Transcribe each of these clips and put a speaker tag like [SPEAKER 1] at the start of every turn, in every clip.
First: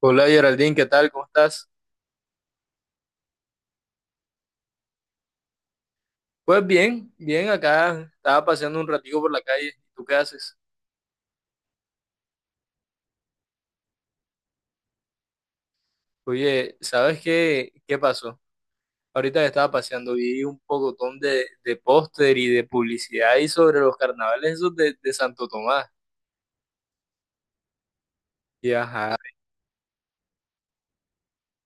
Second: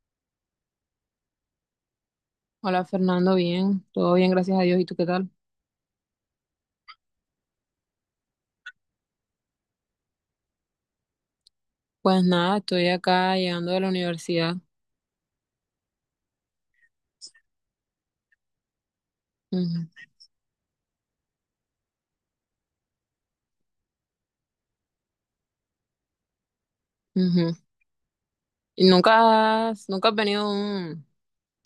[SPEAKER 1] Hola Geraldine, ¿qué tal? ¿Cómo estás?
[SPEAKER 2] Hola Fernando, bien, todo bien, gracias a Dios. ¿Y tú qué tal?
[SPEAKER 1] Pues bien, acá estaba paseando un ratico por la calle. ¿Tú qué haces?
[SPEAKER 2] Pues nada, estoy acá llegando de la universidad.
[SPEAKER 1] Oye, ¿sabes qué pasó? Ahorita que estaba
[SPEAKER 2] Ujú,
[SPEAKER 1] paseando vi un pocotón de póster y de publicidad y sobre los carnavales esos de Santo Tomás.
[SPEAKER 2] ujú.
[SPEAKER 1] Y
[SPEAKER 2] ¿Y
[SPEAKER 1] ajá,
[SPEAKER 2] nunca has venido a un,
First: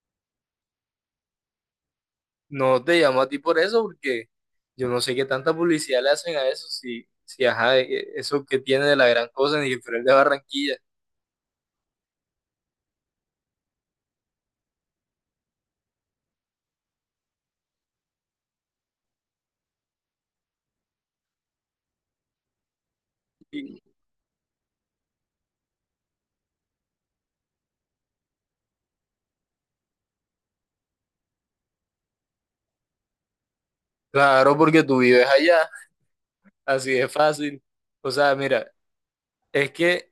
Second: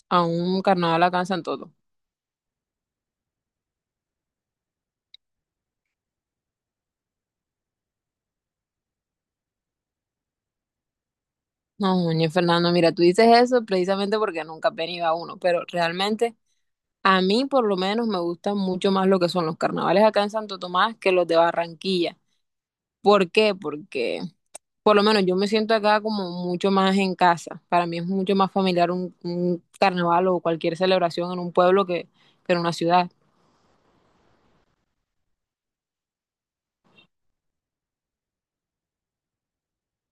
[SPEAKER 2] a un carnaval acá en Santo Domingo?
[SPEAKER 1] no te llamo a ti por eso porque yo no sé qué tanta publicidad le hacen a eso, si ajá, eso que tiene de la gran cosa en el Festival de Barranquilla.
[SPEAKER 2] No, ñe, Fernando, mira, tú dices eso precisamente porque nunca has venido a uno, pero realmente a mí por lo menos me gustan mucho más lo que son los carnavales acá en Santo Tomás que los de Barranquilla. ¿Por qué?
[SPEAKER 1] Y
[SPEAKER 2] Porque por lo menos yo me siento acá como mucho más en casa. Para mí es mucho más familiar un carnaval o cualquier celebración en un pueblo que en una ciudad.
[SPEAKER 1] claro, porque tú vives allá, así de fácil. O sea, mira. Es que,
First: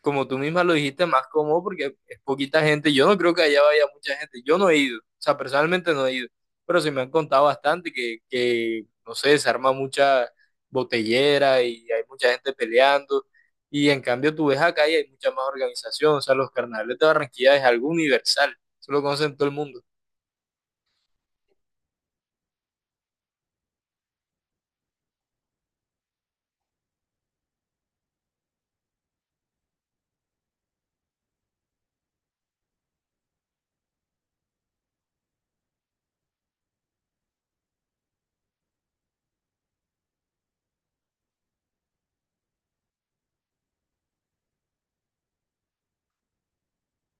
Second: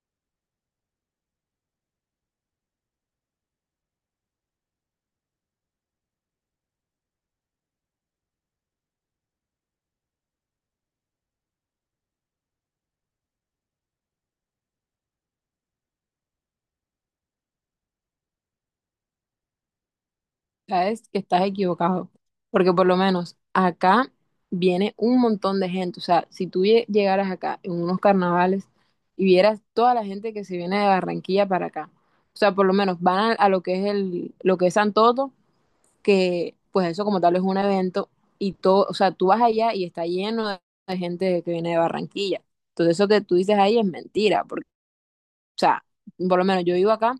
[SPEAKER 1] como tú misma lo dijiste, más cómodo porque es poquita gente. Yo no creo que allá vaya mucha gente. Yo no he ido, o sea, personalmente no he ido, pero sí me han contado bastante que no sé, se arma mucha botellera y hay mucha gente peleando. Y en cambio tú ves acá y hay mucha más organización. O sea, los carnavales de Barranquilla es algo universal. Eso lo conocen todo el mundo.
[SPEAKER 2] Sabes que estás equivocado, porque por lo menos acá viene un montón de gente. O sea, si tú llegaras acá en unos carnavales y vieras toda la gente que se viene de Barranquilla para acá, o sea, por lo menos van a lo que es lo que es Santoto, que pues eso como tal es un evento y todo. O sea, tú vas allá y está lleno de gente que viene de Barranquilla. Entonces eso que tú dices ahí es mentira, porque, o sea, por lo menos yo vivo acá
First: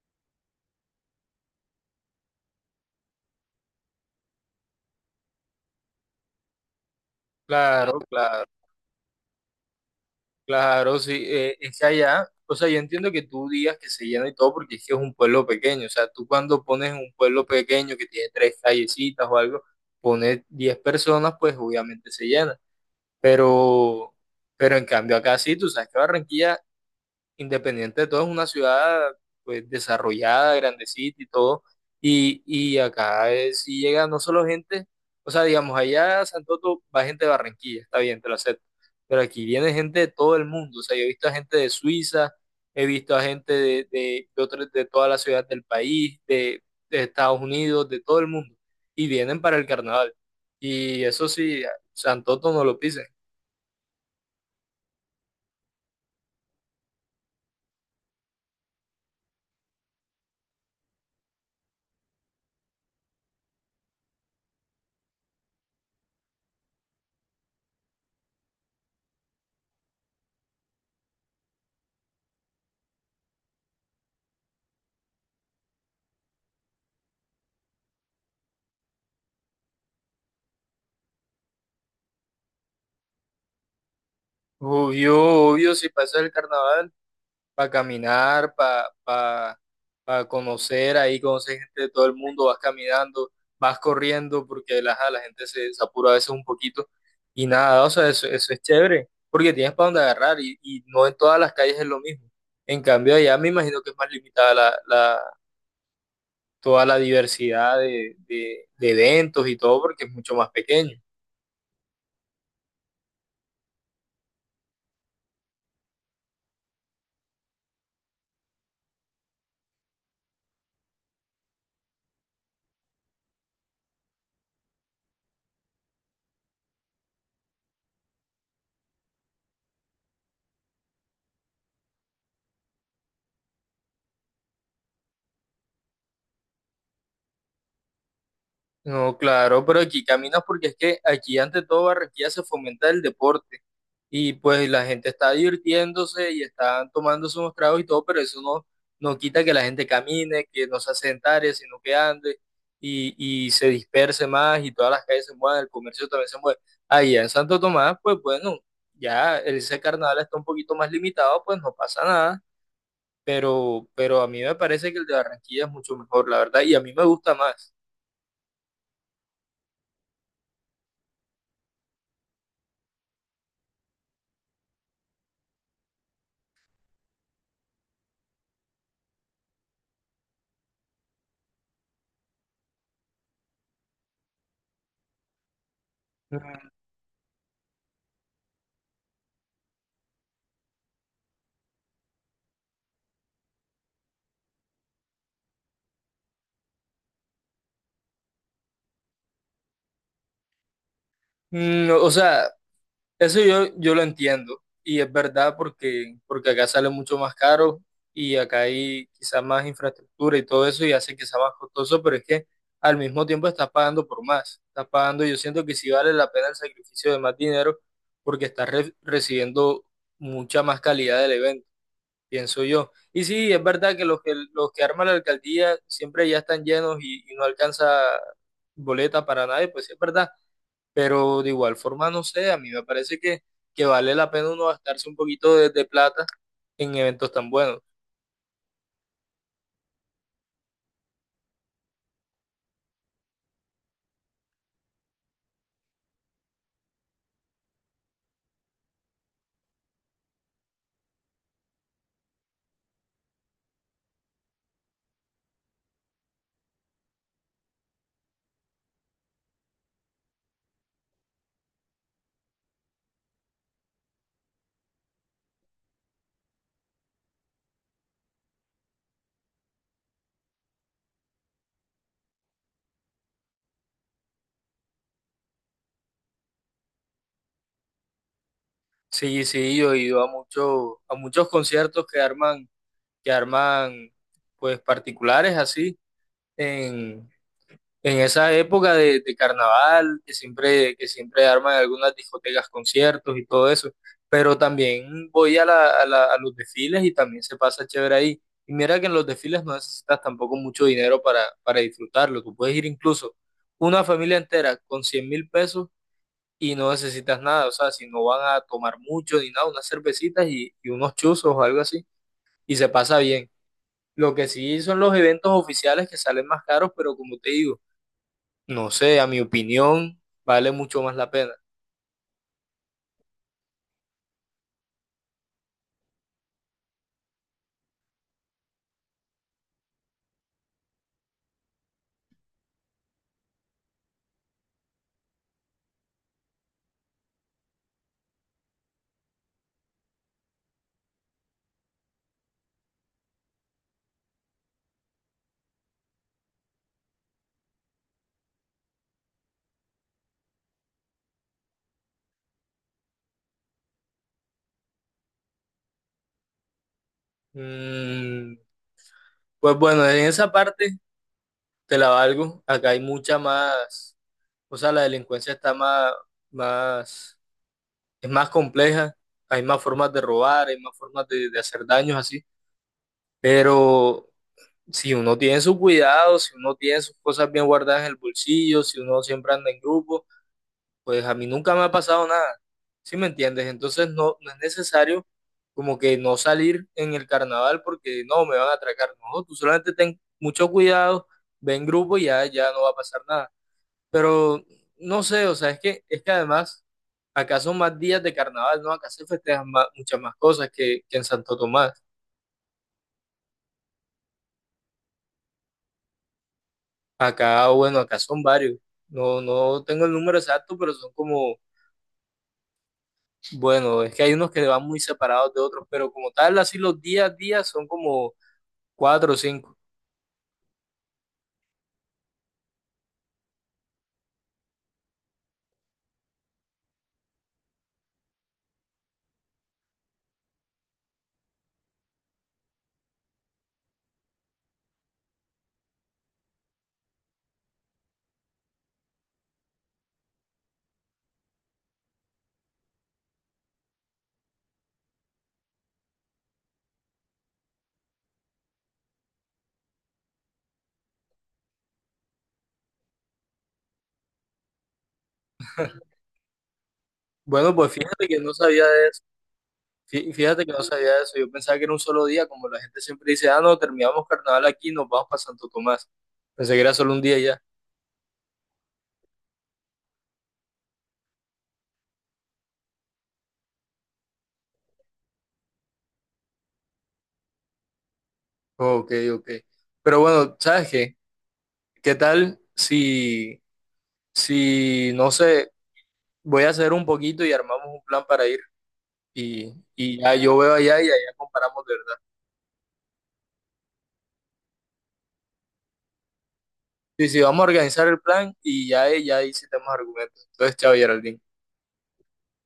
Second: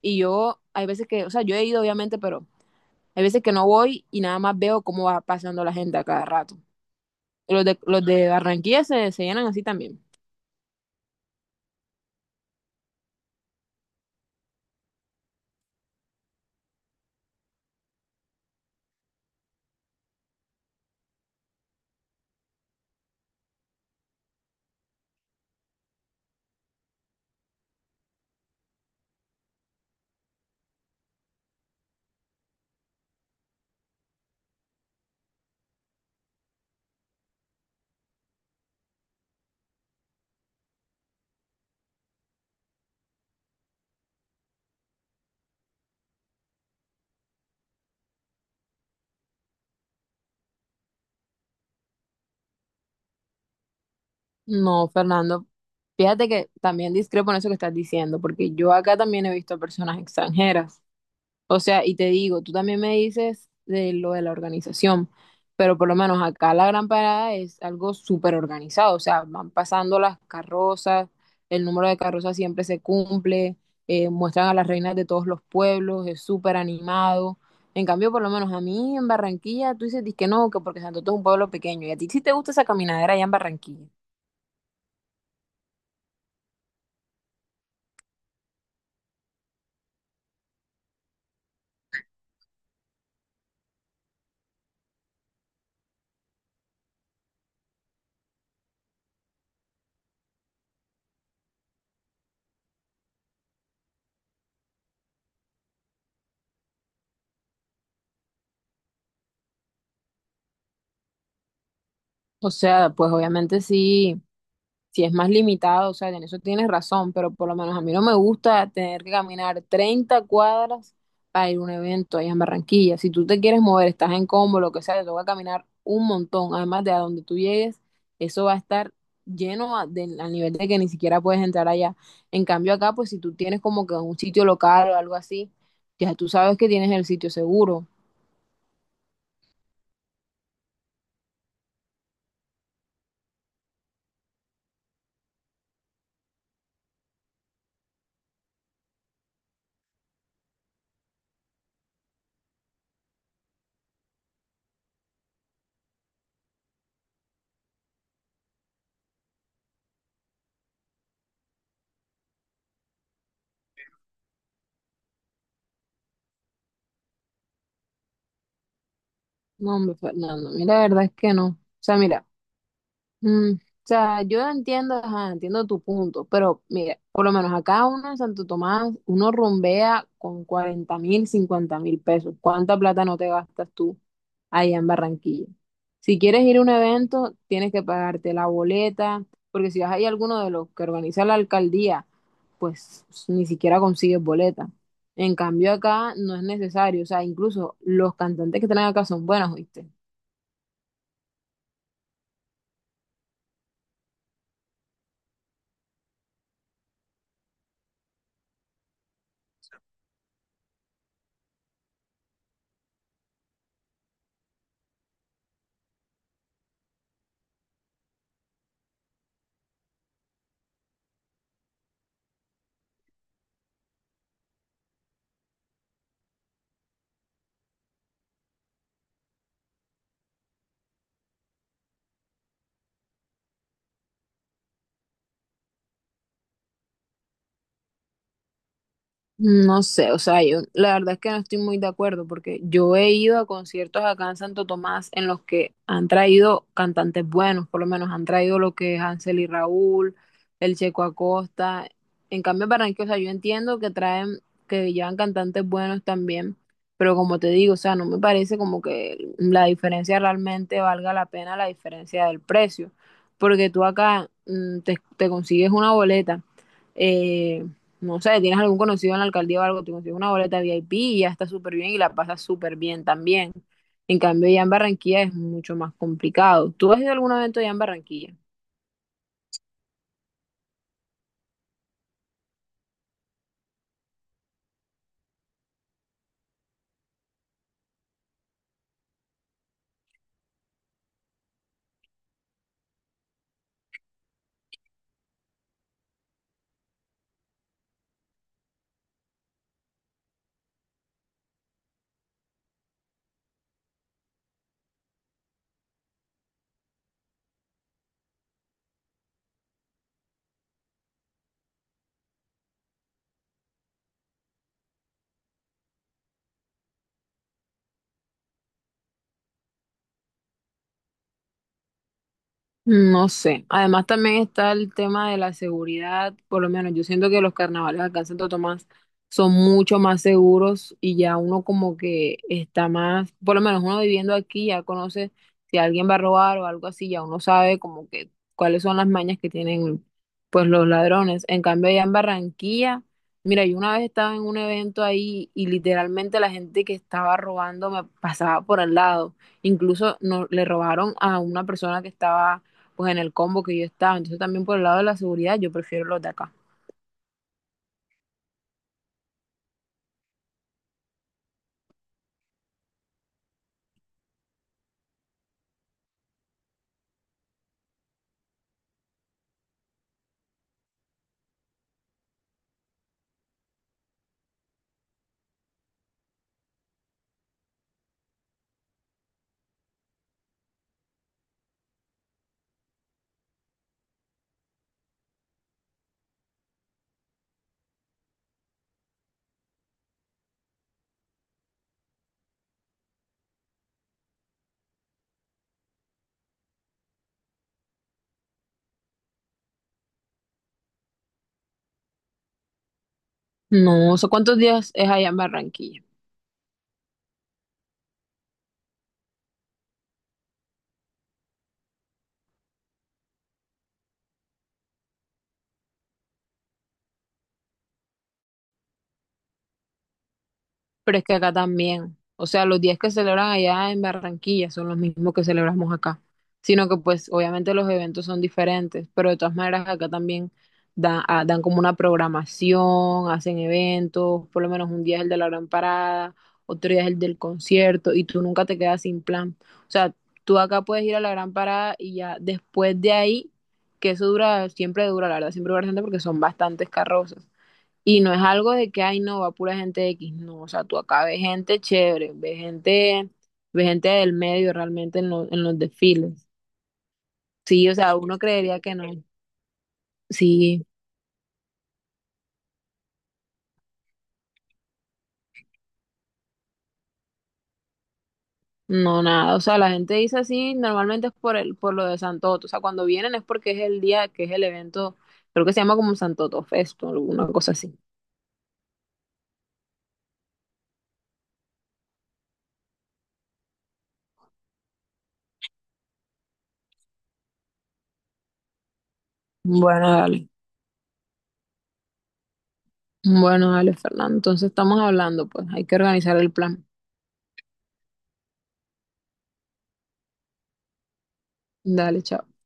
[SPEAKER 2] y yo hay veces que, o sea, yo he ido obviamente, pero hay veces que no voy y nada más veo cómo va pasando la gente a cada rato. Y Los de,
[SPEAKER 1] Claro,
[SPEAKER 2] los de
[SPEAKER 1] claro.
[SPEAKER 2] Barranquilla se llenan así también.
[SPEAKER 1] Claro, sí, es que allá, o sea, yo entiendo que tú digas que se llena y todo porque es que es un pueblo pequeño, o sea, tú cuando pones un pueblo pequeño que tiene tres callecitas o algo, pones 10 personas, pues obviamente se llena, pero, pero en cambio acá sí, tú sabes que Barranquilla independiente de todo, es una ciudad pues desarrollada, grandecita y todo. Y acá sí llega no solo gente, o sea, digamos, allá a Santoto va gente de Barranquilla, está bien, te lo acepto. Pero aquí viene gente de todo el mundo. O sea, yo he visto a gente de Suiza, he visto a gente de otras- de toda la ciudad del país, de Estados Unidos, de todo el mundo. Y vienen para el carnaval. Y eso sí, Santoto no lo pisen.
[SPEAKER 2] No, Fernando, fíjate que también discrepo en eso que estás diciendo, porque yo acá también he visto personas extranjeras. O sea, y te digo, tú también me dices de lo de la organización, pero por lo menos acá la Gran Parada es algo súper organizado, o sea, van pasando las carrozas, el número de carrozas siempre se cumple, muestran a las reinas de todos los pueblos, es súper animado. En cambio, por lo menos a mí en Barranquilla, tú dices que no, que porque Santo Tomás es un pueblo pequeño, y a ti sí te gusta esa caminadera allá en Barranquilla.
[SPEAKER 1] Obvio, obvio, si pasa el carnaval. Para caminar, pa conocer, ahí conocer gente de todo el mundo, vas caminando, vas corriendo, porque ajá, la gente se apura a veces un poquito y nada, o sea, eso es chévere, porque tienes para dónde agarrar y no en todas las calles es lo mismo. En cambio, allá me imagino que es más limitada toda la diversidad de eventos y todo, porque es mucho más pequeño.
[SPEAKER 2] O sea, pues obviamente sí, si es más limitado, o sea, en eso tienes razón, pero por lo menos a mí no me gusta tener que caminar 30 cuadras para ir a un evento allá en Barranquilla. Si tú te quieres mover, estás en combo, lo que sea, te toca caminar un montón. Además de a donde tú llegues, eso va a estar lleno al nivel de que ni siquiera puedes entrar allá. En cambio acá, pues si tú tienes como que un sitio local o algo así, ya tú sabes que tienes el sitio seguro.
[SPEAKER 1] No, claro, pero aquí caminas porque es que aquí ante todo Barranquilla se fomenta el deporte. Y pues la gente está divirtiéndose y están tomando unos tragos y todo, pero eso no, no quita que la gente camine, que no se asentare, sino que ande y, y se disperse más y todas las calles se mueven el comercio también se mueve. Allá en Santo Tomás, pues bueno, ya ese carnaval está un poquito más limitado, pues no pasa nada, pero a mí me parece que el de Barranquilla es mucho mejor, la verdad, y a mí me gusta más.
[SPEAKER 2] No, hombre, Fernando, mira, la verdad es que no. O sea, mira. O sea, yo entiendo, ajá, entiendo tu punto, pero mira, por lo menos acá uno en Santo Tomás, uno rumbea con 40.000, 50.000 pesos. ¿Cuánta plata no te gastas tú allá en Barranquilla? Si quieres ir a un evento, tienes que pagarte la boleta, porque si vas ahí a alguno de los que organiza la alcaldía, pues ni siquiera consigues boleta. En cambio acá no es necesario, o sea, incluso los cantantes que están acá son buenos, ¿oíste?
[SPEAKER 1] Mm, o sea, eso yo lo entiendo y es verdad porque acá sale mucho más caro y acá hay quizás más infraestructura y todo eso y hace que sea más costoso, pero es que al mismo tiempo estás pagando por más. Estás pagando, yo siento que sí vale la pena el sacrificio de más dinero porque estás recibiendo mucha más calidad del evento, pienso yo. Y sí, es verdad que los que arma la alcaldía siempre ya están llenos y no alcanza boleta para nadie, pues sí es verdad pero de igual forma, no sé, a mí me parece que vale la pena uno gastarse un poquito de plata en eventos tan buenos.
[SPEAKER 2] No sé, o sea, yo la verdad es que no estoy muy de acuerdo porque yo he ido a conciertos acá en Santo Tomás en los que han traído cantantes buenos, por lo menos han traído lo que es Hansel y Raúl, el Checo Acosta. En cambio, en Barranquilla, o sea, yo entiendo que traen, que llevan cantantes buenos también, pero como te digo, o sea, no me parece como que la diferencia realmente valga la pena la diferencia del precio, porque tú acá te consigues una boleta, eh, no sé, tienes algún conocido en la alcaldía o algo, te consigues una boleta VIP y ya está súper bien y la pasas súper bien también. En cambio, ya en Barranquilla es mucho más complicado. ¿Tú has ido a algún evento ya en Barranquilla?
[SPEAKER 1] Sí, sí, yo he ido a muchos conciertos que arman, pues particulares así, en, en esa época de carnaval, que siempre arman algunas discotecas, conciertos y todo eso, pero también voy a, la- a la- a los desfiles y también se pasa chévere ahí. Y mira que en los desfiles no necesitas tampoco mucho dinero para disfrutarlo. Tú puedes ir incluso una familia entera con 100.000 pesos y no necesitas nada. O sea, si no van a tomar mucho ni nada, unas cervecitas y unos chuzos o algo así, y se pasa bien. Lo que sí son los eventos oficiales que salen más caros, pero como te digo, no sé, a mi opinión, vale mucho más la pena.
[SPEAKER 2] No sé. Además también está el tema de la seguridad, por lo menos yo siento que los carnavales acá en Santo Tomás son mucho más seguros y ya uno como que está más, por lo menos uno viviendo aquí ya conoce si alguien va a robar o algo así, ya uno sabe como que cuáles son las mañas que tienen pues los ladrones. En cambio allá en Barranquilla, mira, yo una vez estaba en un evento ahí y literalmente la gente que estaba robando me pasaba por al lado. Incluso no, le robaron a una persona que estaba pues en el combo que yo estaba. Entonces también por el lado de la seguridad yo prefiero los de acá.
[SPEAKER 1] Mm, pues bueno, en esa parte te la valgo. Acá hay mucha o sea, la delincuencia más, es más compleja. Hay más formas de robar, hay más formas de hacer daños así. Pero si uno tiene su cuidado, si uno tiene sus cosas bien guardadas en el bolsillo, si uno siempre anda en grupo, pues a mí nunca me ha pasado nada, ¿sí me entiendes? Entonces no es necesario como que no salir en el carnaval porque no, me van a atracar. No, tú solamente ten mucho cuidado, ve en grupo y ya, ya no va a pasar nada. Pero no sé, o sea, es que además acá son más días de carnaval, ¿no? Acá se festejan más- muchas más cosas que en Santo Tomás.
[SPEAKER 2] No sé cuántos días es allá en Barranquilla.
[SPEAKER 1] Acá, bueno, acá son varios. No, no tengo el número exacto, pero son como bueno, es que hay unos que van muy separados de otros, pero como tal, así los días a días son como cuatro o cinco.
[SPEAKER 2] Pero es que acá también, o sea, los días que celebran allá en Barranquilla son los mismos que celebramos acá, sino que pues obviamente los eventos son diferentes, pero de todas maneras acá también dan como una programación, hacen eventos. Por lo menos un día es el de la gran parada, otro día es el del concierto y tú nunca te quedas sin plan. O sea, tú acá puedes ir a la gran parada y ya después de ahí, que eso dura, siempre dura, la verdad, siempre dura bastante porque son bastantes carrozas. Y no es algo de que, ay, no, va pura gente X. No, o sea, tú acá ves gente chévere, ves gente del medio realmente en los desfiles.
[SPEAKER 1] Bueno,
[SPEAKER 2] Sí,
[SPEAKER 1] pues
[SPEAKER 2] o sea,
[SPEAKER 1] fíjate
[SPEAKER 2] uno
[SPEAKER 1] que no
[SPEAKER 2] creería
[SPEAKER 1] sabía
[SPEAKER 2] que no.
[SPEAKER 1] de eso. Fíjate que no
[SPEAKER 2] Sí,
[SPEAKER 1] sabía de eso. Yo pensaba que era un solo día, como la gente siempre dice, ah, no, terminamos carnaval aquí, nos vamos para Santo Tomás. Pensé que era solo un día y ya.
[SPEAKER 2] no, nada. O sea, la gente dice así, normalmente es por lo de Santoto. O sea, cuando vienen es porque es el día que es el evento, creo que se llama como Santoto Fest o alguna cosa así.
[SPEAKER 1] Ok, ok. Pero bueno, ¿sabes qué? ¿Qué tal si, no sé, voy a hacer un poquito y armamos un plan para ir
[SPEAKER 2] Bueno,
[SPEAKER 1] y ya
[SPEAKER 2] dale.
[SPEAKER 1] yo veo allá y allá comparamos de verdad.
[SPEAKER 2] Bueno, dale, Fernando. Entonces estamos hablando, pues hay que organizar el plan.
[SPEAKER 1] Sí, sí, vamos a organizar el plan y ya, ya ahí sí tenemos argumentos. Entonces, chao, Geraldine.
[SPEAKER 2] Dale, chao.